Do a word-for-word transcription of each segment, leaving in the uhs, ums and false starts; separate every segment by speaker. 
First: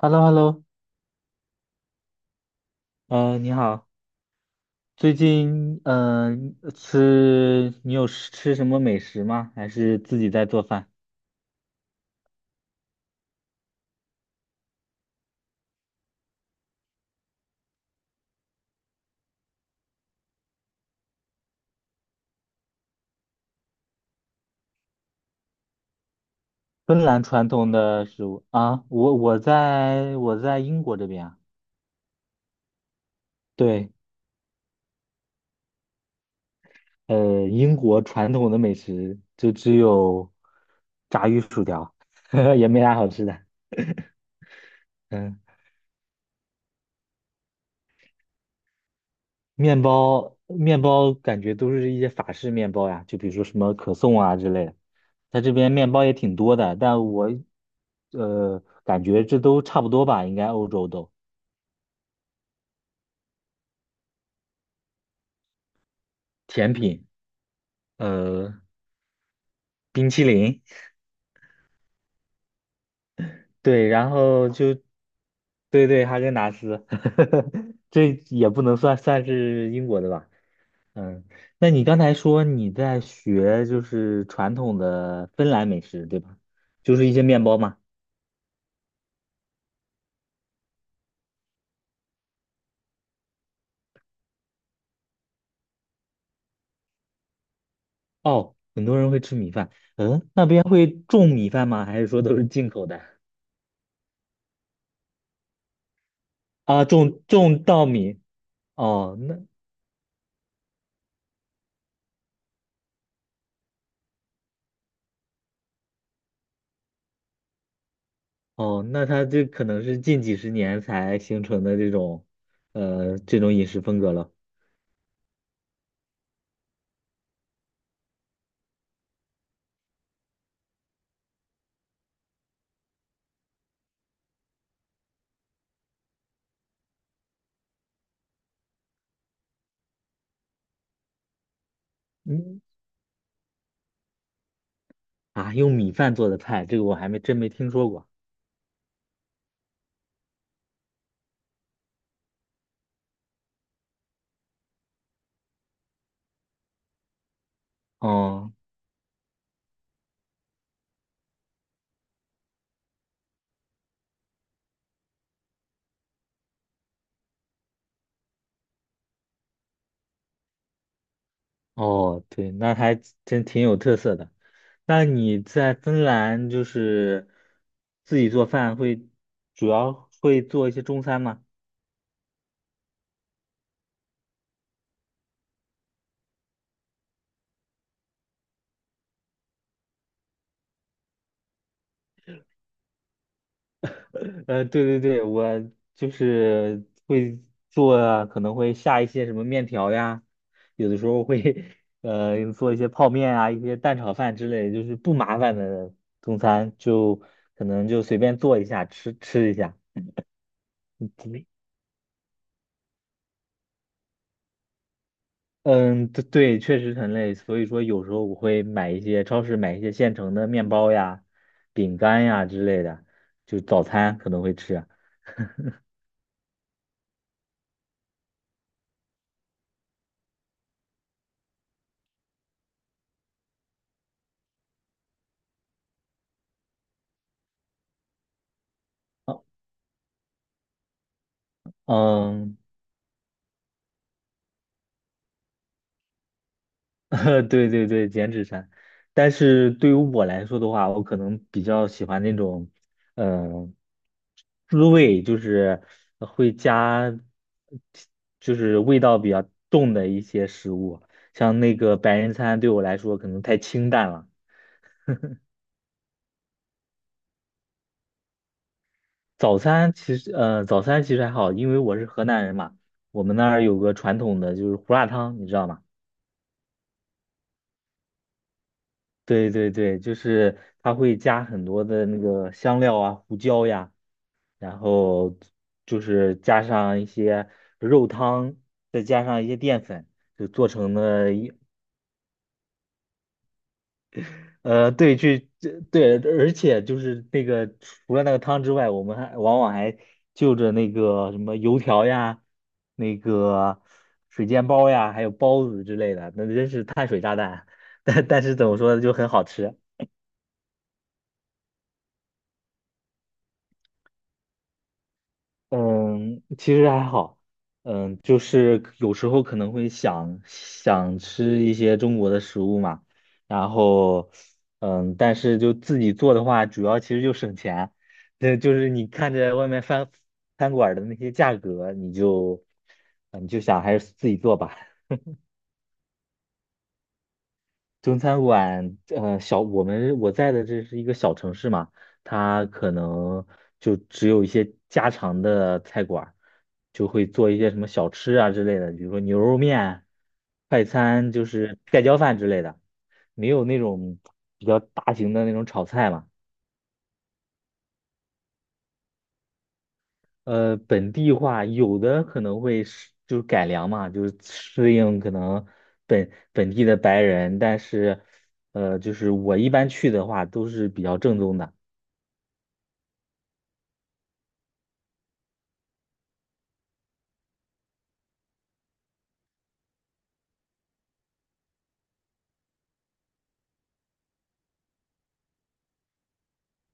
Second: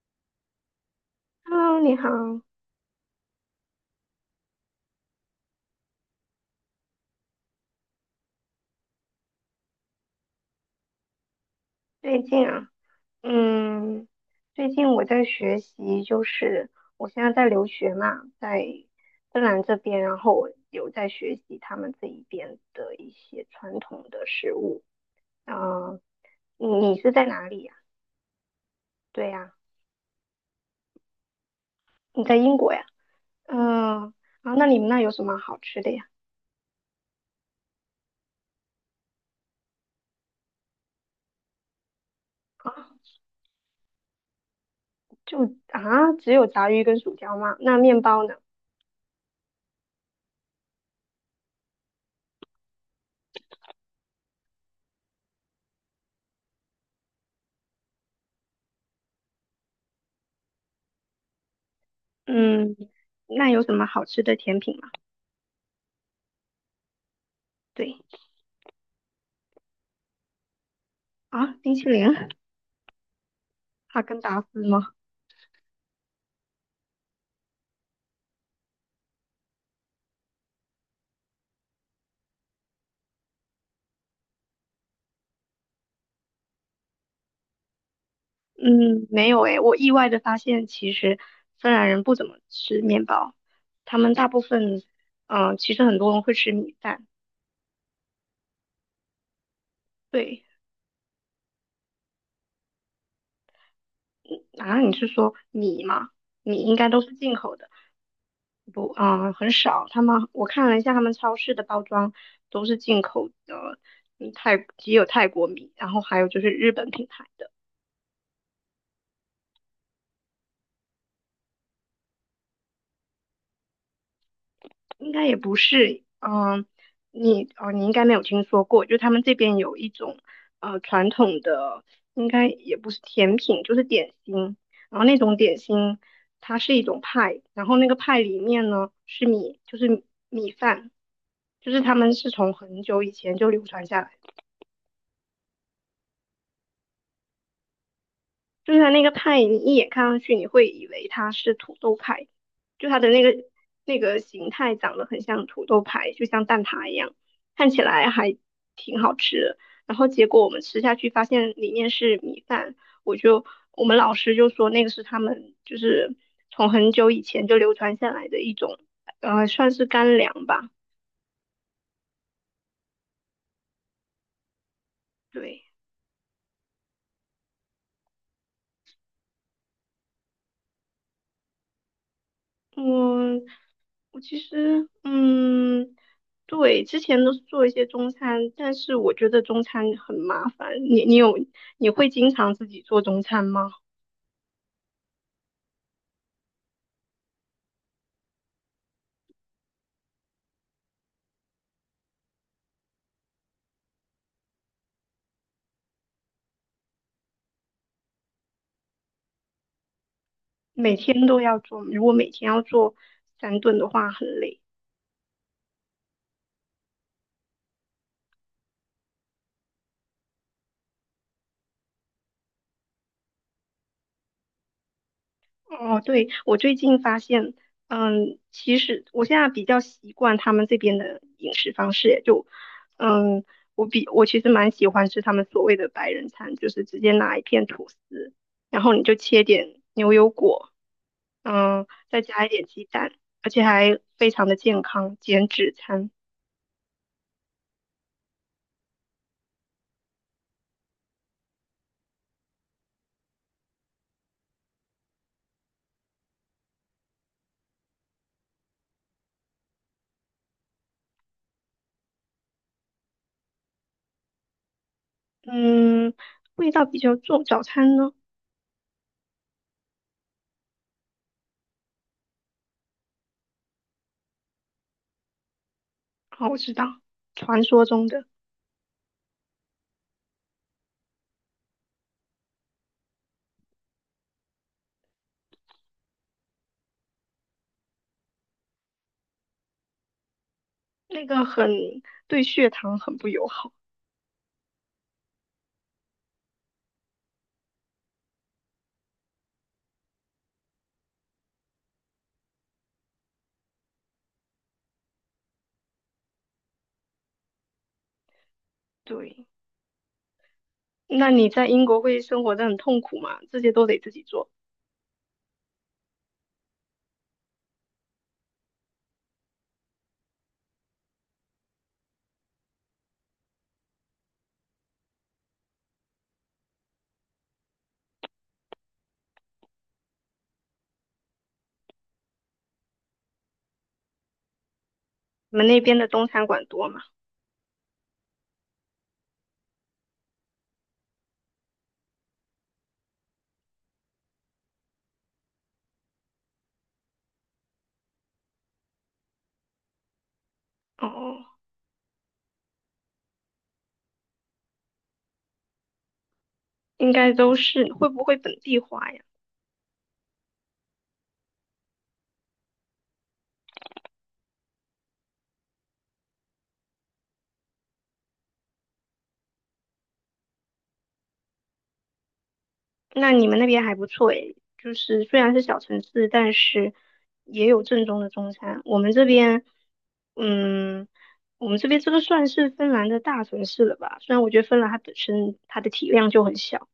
Speaker 1: h e l l o h e l l o。
Speaker 2: Hello，你好，
Speaker 1: 呃，你好。最近呃吃你有吃吃什么美食吗？还是自己在做饭？
Speaker 2: 最近啊，嗯，最近我在学习，就是我现在在留学嘛，在芬兰这边，然后我有在学习他们这一边的一些传统的食物。啊、你
Speaker 1: 芬
Speaker 2: 你是
Speaker 1: 兰
Speaker 2: 在
Speaker 1: 传
Speaker 2: 哪里
Speaker 1: 统
Speaker 2: 呀？
Speaker 1: 的食物啊，我
Speaker 2: 对
Speaker 1: 我
Speaker 2: 呀，
Speaker 1: 在我在英国这边啊。
Speaker 2: 你在英国呀？
Speaker 1: 对。
Speaker 2: 嗯，啊，那你们那有什么好吃的呀？
Speaker 1: 呃，英国传统的美食就只有炸鱼薯条，也
Speaker 2: 啊，
Speaker 1: 没啥好吃的。
Speaker 2: 就
Speaker 1: 嗯。
Speaker 2: 啊，只有炸鱼跟薯条吗？那面包呢？
Speaker 1: 面包面包感觉都是一些法式面包呀，就比如说什么可颂啊之类的。在这边面包也挺多的，但我呃感觉这都差不多吧，应该欧洲都
Speaker 2: 嗯，那有什么好吃的甜品吗？
Speaker 1: 甜品。
Speaker 2: 对
Speaker 1: 呃，冰淇淋。
Speaker 2: 啊，冰淇淋。
Speaker 1: 对，
Speaker 2: 哈
Speaker 1: 然
Speaker 2: 根达
Speaker 1: 后
Speaker 2: 斯
Speaker 1: 就
Speaker 2: 吗？
Speaker 1: 对对哈根达斯。这也不能算算是英国的吧。嗯，那你刚才说你在学就是传统的芬兰美食，对吧？就是一些面包嘛。
Speaker 2: 嗯，没有诶，我意外的发现，其实芬兰人不怎么吃面包，他们大部分，嗯、其实很多人会吃米饭。
Speaker 1: 哦，很多人会吃米饭。嗯，
Speaker 2: 对，
Speaker 1: 那边会种米饭吗？还是说都是进口的？
Speaker 2: 啊，你是说米吗？米应
Speaker 1: 啊，
Speaker 2: 该都是
Speaker 1: 种
Speaker 2: 进口
Speaker 1: 种
Speaker 2: 的。
Speaker 1: 稻米。
Speaker 2: 不，
Speaker 1: 哦，
Speaker 2: 啊、
Speaker 1: 那
Speaker 2: 很少。他们我看了一下，他们超市的包装都是进口的，嗯，泰也有泰国米，然后还有就是日本品牌的。
Speaker 1: 哦，那它这可能是近几十年才形成的这种，呃，这种饮食风格了。
Speaker 2: 应该也不是，嗯，你哦，你应该没有听说过，就他们这边有一种呃传统的，应该也不是甜品，就是点心，然后那种点心它是一种派，然后那个派里面呢是米，就是米米饭，就是他们是从
Speaker 1: 嗯。
Speaker 2: 很久以前就流传下来的。
Speaker 1: 啊，用米饭做的菜，这个我还没真没听说过。
Speaker 2: 就是它那个派，你一眼看上去，你会以为它是土豆派，就它的那个那个形态长得很像土豆派，就像蛋挞一样，看起来还
Speaker 1: 哦
Speaker 2: 挺好吃的。然后结果我们吃下去，发现里面是米饭，我就我们老师就说那个是他们就是从很久以前就流传下来的一种，呃，算是干粮吧，
Speaker 1: 哦，对，那还真挺有特色的。那你
Speaker 2: 对。
Speaker 1: 在芬兰就是自己做饭会，主要会做一些中餐吗？
Speaker 2: 我我其实嗯，对，之前都是做一些中餐，但是我觉得中餐很麻烦。你你有你会经常自己做中餐吗？
Speaker 1: 呃，对对对，我就是会做啊，可能会下一些什么面条呀，有的时候会 呃做一些泡面啊，一些蛋炒饭之类的就是不麻烦的中餐，就可能就随便做一下吃吃一下。
Speaker 2: 每天都要做吗？如果每天要做三顿的话，很累。
Speaker 1: 嗯，对对，确实很累，所以说有时候我会买一些超市买一些现成的面包呀、饼干呀之类的，就早餐可能会吃。
Speaker 2: 哦，对，我最近发现，嗯，其实我现在比较习惯他们这边的饮食方式，就，嗯，我比我其实蛮喜欢吃他们所谓的白人餐，就是直接拿一片吐司，然后你就切
Speaker 1: 哦。
Speaker 2: 点牛油果，嗯，再加一
Speaker 1: 嗯。
Speaker 2: 点鸡蛋，而且还非常的健康，减脂餐，
Speaker 1: 对对对，减脂餐。但是对于我来说的话，我可能比较喜欢那种，嗯、滋味，就是会加，就是味道比较重的一些食物。像那个白人餐对我来说可能太清淡了。
Speaker 2: 嗯，味道比较重。早餐呢？
Speaker 1: 早餐其实，呃，早餐其实还好，因为我是河南人嘛。我们那儿有个传统的就是胡辣汤，你知道吗？
Speaker 2: 哦，我知道，传说中的
Speaker 1: 对对对，就是它会加很多的那个香料啊、胡椒呀。然后就是加上一些肉汤，再加上一些淀粉，就做成
Speaker 2: 那
Speaker 1: 了
Speaker 2: 个。
Speaker 1: 一
Speaker 2: 很对血糖很不友好，
Speaker 1: 呃，对，去这对，而且就是那个除了那个汤之外，我们还往往还就着那个什么油条呀、那个水煎包呀，还有包子之类的，那真是碳水炸弹。但但是怎么说呢，就很好
Speaker 2: 对。
Speaker 1: 吃。
Speaker 2: 那你在英国会生活得很痛苦吗？这些都得自己做。
Speaker 1: 嗯，其实还好，嗯，就是有时候可能会想想吃一些中国的食物嘛。然后，嗯，但是就自己做的话，主要其实就省钱。对，就是你看着外面饭餐馆儿的那些价格，你就，嗯，你就想还是自己做吧。
Speaker 2: 你们那边的中餐馆多吗？
Speaker 1: 中餐馆，呃，小我们我在的这是一个小城市嘛。它可能就只有一些家常的菜馆儿就会做一些什么小吃啊之类的，比如说牛肉面、快餐，
Speaker 2: 哦，
Speaker 1: 就是盖浇饭之类的，没有那种比较大型的那种炒菜嘛。
Speaker 2: 应该都是。会不会本地化呀？
Speaker 1: 呃，本地化有的可能会是就是改良嘛，就是适应可能本本地的白人，但是呃，就是我一般去的话都是比较正宗的。
Speaker 2: 那你们那边还不错诶，就是虽然是小城市，但是也有正宗的中餐。我们这边，嗯，我们这边这个算是芬兰的大城市了吧？虽然我觉得芬兰它本身它的体量就很小，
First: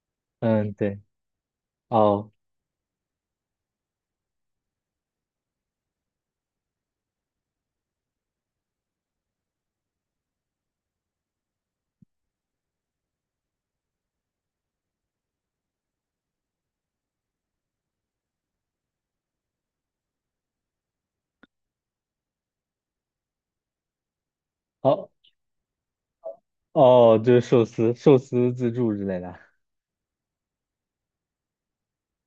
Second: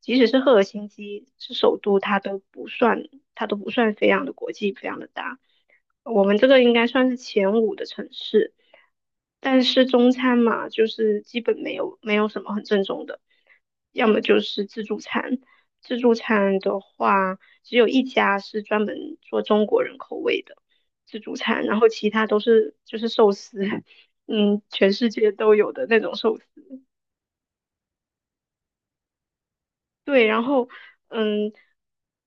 Speaker 2: 即使是赫尔
Speaker 1: 嗯，
Speaker 2: 辛
Speaker 1: 对，
Speaker 2: 基是首都，它
Speaker 1: 哦，
Speaker 2: 都不算，它都不算非常的国际，非常的大。我们这个应该算是前五的城市，但是中餐嘛，就是基本没有没有什么很正宗的，要么就是自助餐。自助餐的话，只有一家是专门做中国人口味的自助餐，然后其他都是就是寿司，嗯，全世
Speaker 1: 哦，
Speaker 2: 界都有的那种寿司。
Speaker 1: 哦，就是寿司、寿司自助之类的。
Speaker 2: 对，然后，嗯，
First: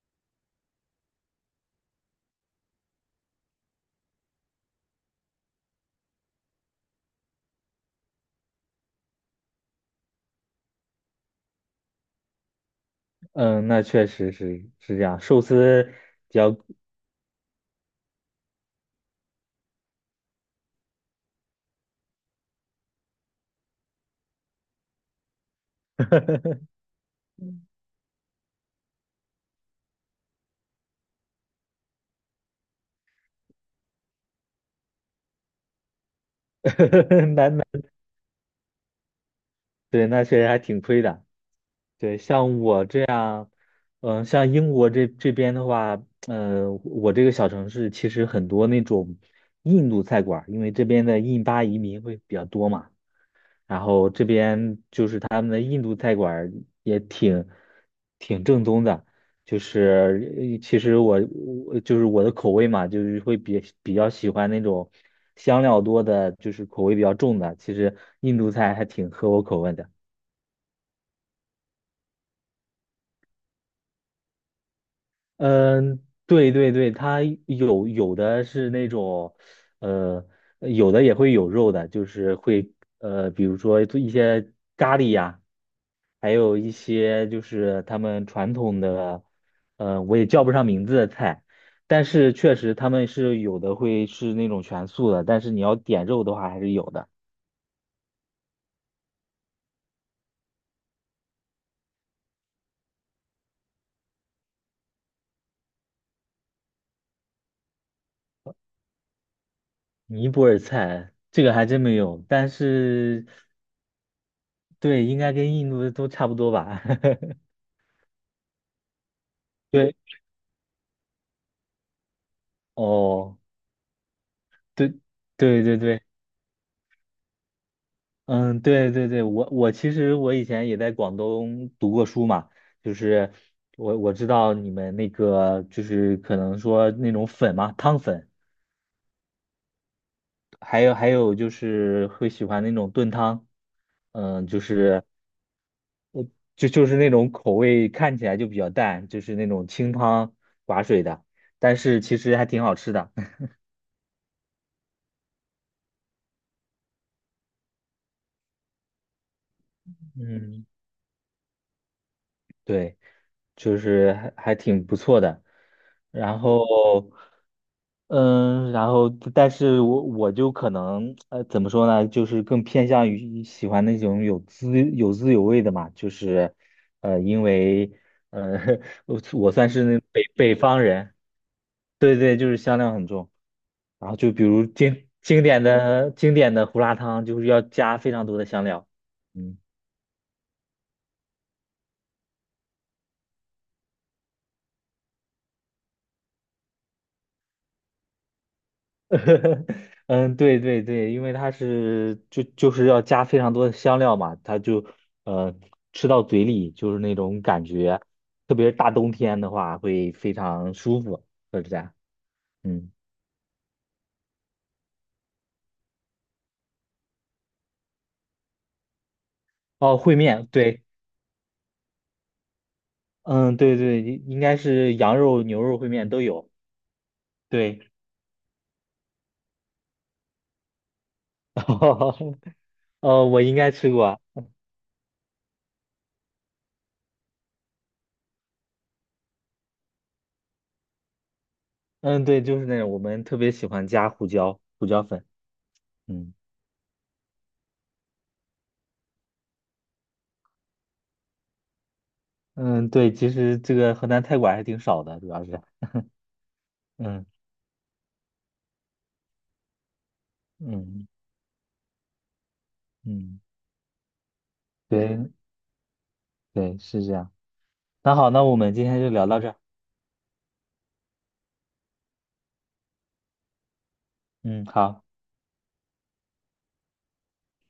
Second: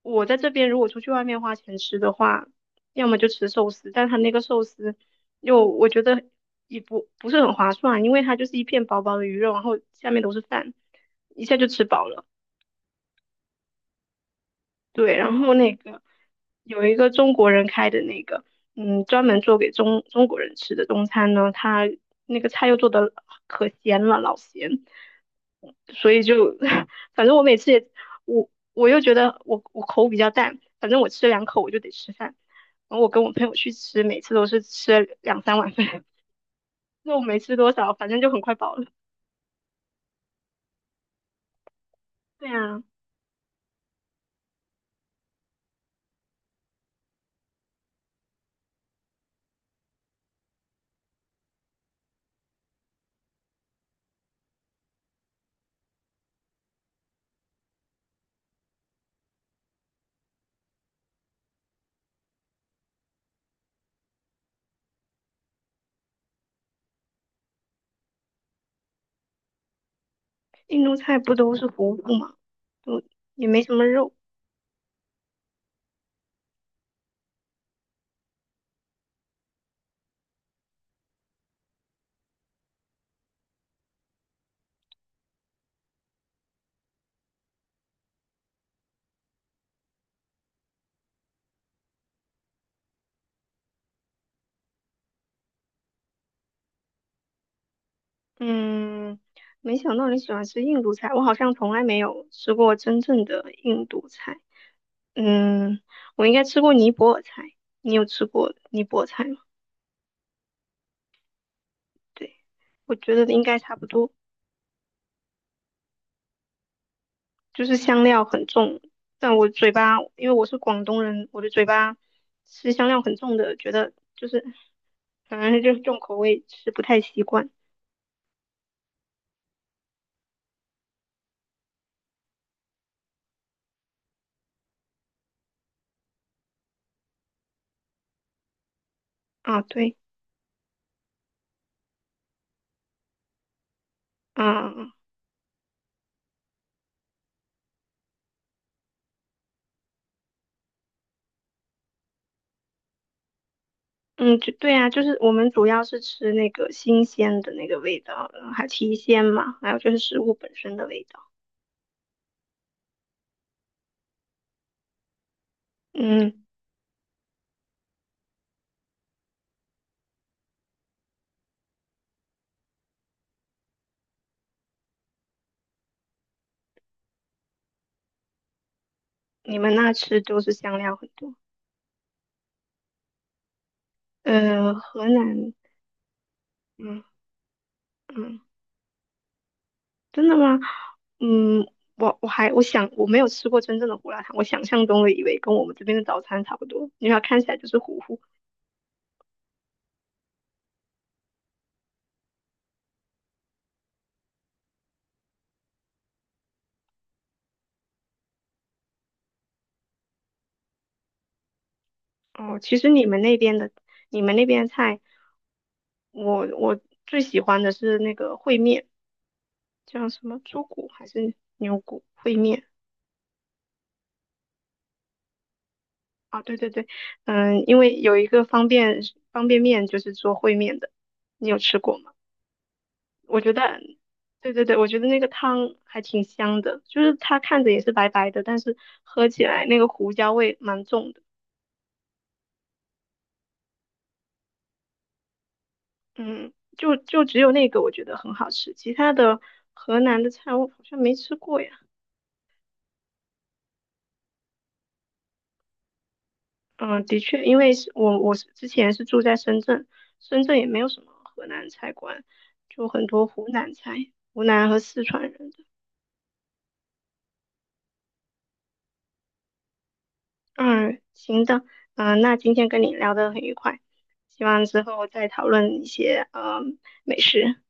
Speaker 2: 我在这边如果出去外面花钱吃的话，要么就吃寿司，但它那个寿司又我觉得也不不是很划算，因为它就是一片薄薄的鱼肉，然后下面都是饭，一下就吃饱了。
Speaker 1: 嗯，那确实是是这
Speaker 2: 对，
Speaker 1: 样，
Speaker 2: 然
Speaker 1: 寿
Speaker 2: 后那
Speaker 1: 司
Speaker 2: 个
Speaker 1: 比较
Speaker 2: 有一个中国人开的那个，嗯，专门做给中中国人吃的中餐呢，他那个菜又做的可咸了，老咸，所以就 反正我每次也我我又觉得我我口比较淡，反正我吃两口我就得吃饭，然后我跟我朋友去吃，每次都是吃两三碗饭，肉 没
Speaker 1: 难
Speaker 2: 吃
Speaker 1: 买。
Speaker 2: 多少，反正就很快饱了。
Speaker 1: 对，那确实还挺亏的。对，
Speaker 2: 对
Speaker 1: 像
Speaker 2: 啊，
Speaker 1: 我，嗯，像英国这这边的话。嗯，我这个小城市其实很多那种印度菜馆儿，因为这边的印巴移民会比较多嘛。然后这边就是他们的印度菜馆儿也挺挺正宗的。就是呃其实我我就是我的口味嘛，就是会比比较喜欢那种香料多的，就是口味比较重的。其实印度菜还挺合我口味的。
Speaker 2: 印度菜不都是糊糊嘛，就也没什么肉。
Speaker 1: 嗯，对对对，它有有的是那种，呃，有的也会有肉的，就是会呃，比如说做一些咖喱呀。还有一些就是他们传统的，呃，我也叫不上名字的菜，但是确实他们是有的会是那种全素的，但是你要点肉的话还是有的。
Speaker 2: 嗯，没想到你喜欢吃印度菜，我好像从来没有吃过真正的印度菜。嗯，我应该吃过尼泊尔菜，你有吃过尼泊尔菜吗？
Speaker 1: 尼泊尔菜这个还真没有，
Speaker 2: 对，
Speaker 1: 但
Speaker 2: 我觉
Speaker 1: 是
Speaker 2: 得应该差不多，
Speaker 1: 对，应该跟印度的都差不多吧。
Speaker 2: 就是香料很重，但我嘴
Speaker 1: 对，
Speaker 2: 巴，因为我是广东人，我的嘴巴吃香料很重
Speaker 1: 哦，
Speaker 2: 的，觉得就是
Speaker 1: 对，
Speaker 2: 反正
Speaker 1: 对
Speaker 2: 就
Speaker 1: 对
Speaker 2: 是重
Speaker 1: 对。
Speaker 2: 口味吃不太习惯。
Speaker 1: 嗯，对对对，我我其实我以前也在广东读过书嘛。就是我我知道你们那个就是可能说那种粉嘛，汤粉，
Speaker 2: 啊，对，
Speaker 1: 还有还有就是会喜欢那种炖汤。嗯，就
Speaker 2: 啊。
Speaker 1: 是就就是那种口味看起来就比较淡，就是那种清汤寡水的，但是其实还挺好吃的。
Speaker 2: 嗯，就对啊，就是我们主要是吃那个新鲜的那个味道，嗯还提鲜嘛，还有就是 食物本
Speaker 1: 嗯，
Speaker 2: 身的味道。
Speaker 1: 对，就是还还挺不错的。然
Speaker 2: 嗯，
Speaker 1: 后，嗯，然后，但是我我就可能，呃，怎么说呢，就是更偏向于喜欢那种有滋有滋有味的嘛，就是，呃，因为，呃，我我
Speaker 2: 你
Speaker 1: 算
Speaker 2: 们
Speaker 1: 是
Speaker 2: 那
Speaker 1: 那
Speaker 2: 吃
Speaker 1: 北
Speaker 2: 都是
Speaker 1: 北
Speaker 2: 香
Speaker 1: 方
Speaker 2: 料很
Speaker 1: 人。
Speaker 2: 多。
Speaker 1: 对对，就是香料很重。然后就比如
Speaker 2: 呃，河
Speaker 1: 经经
Speaker 2: 南，
Speaker 1: 典的经典的胡辣
Speaker 2: 嗯。
Speaker 1: 汤，就是要加非常多
Speaker 2: 嗯，
Speaker 1: 的香料。嗯。
Speaker 2: 真的吗？嗯，我我还我想我没有吃过真正的胡辣汤，我想象中的以为跟我们这边的早餐差不多，因为它看起来就是糊糊。
Speaker 1: 嗯，对对对，因为它是就就是要加非常多的香料嘛，它就呃吃到嘴里就是那种感觉，特别是大冬天的话会非常舒服，就是这样。
Speaker 2: 哦，其实
Speaker 1: 嗯，
Speaker 2: 你们那边的你们那边的菜，我我最喜欢的是那个烩面，
Speaker 1: 哦，
Speaker 2: 叫
Speaker 1: 烩
Speaker 2: 什么
Speaker 1: 面，
Speaker 2: 猪
Speaker 1: 对，
Speaker 2: 骨还是牛骨烩面？
Speaker 1: 嗯，对对，应应该是羊肉、牛肉烩面都
Speaker 2: 啊，
Speaker 1: 有。
Speaker 2: 对对对，嗯，因
Speaker 1: 对，
Speaker 2: 为有一个方便方便面就是做烩面的，你 有吃过吗？
Speaker 1: 哦，呃
Speaker 2: 我
Speaker 1: 我
Speaker 2: 觉
Speaker 1: 应
Speaker 2: 得，
Speaker 1: 该吃过。
Speaker 2: 对对对，我觉得那个汤还挺香的，就是它看着也是白白的，但是喝起来那个胡椒味蛮重的。
Speaker 1: 嗯，对，就是那种我们特别喜欢加胡椒、胡椒粉。嗯。
Speaker 2: 嗯，就就只有那个我觉得很好吃，其他的河南的菜我好像没吃过呀。
Speaker 1: 嗯，对，其实这个河南菜馆还挺少的，主要是
Speaker 2: 嗯，的
Speaker 1: 嗯
Speaker 2: 确，因为是我我是之前是住在深圳，深圳也没有什么
Speaker 1: 嗯。
Speaker 2: 河南菜馆，就很多
Speaker 1: 嗯，
Speaker 2: 湖南菜，湖南和四
Speaker 1: 对
Speaker 2: 川人。
Speaker 1: 对，是这样。那好，那我们今天就聊到这儿。
Speaker 2: 嗯，行的，嗯、那今天跟你聊得很愉快，希望
Speaker 1: 嗯，
Speaker 2: 之
Speaker 1: 好。
Speaker 2: 后再讨论一些呃美食，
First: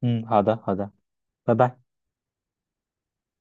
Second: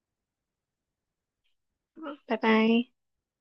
Speaker 1: 嗯，好的，好的，拜拜。
Speaker 2: 嗯，拜拜。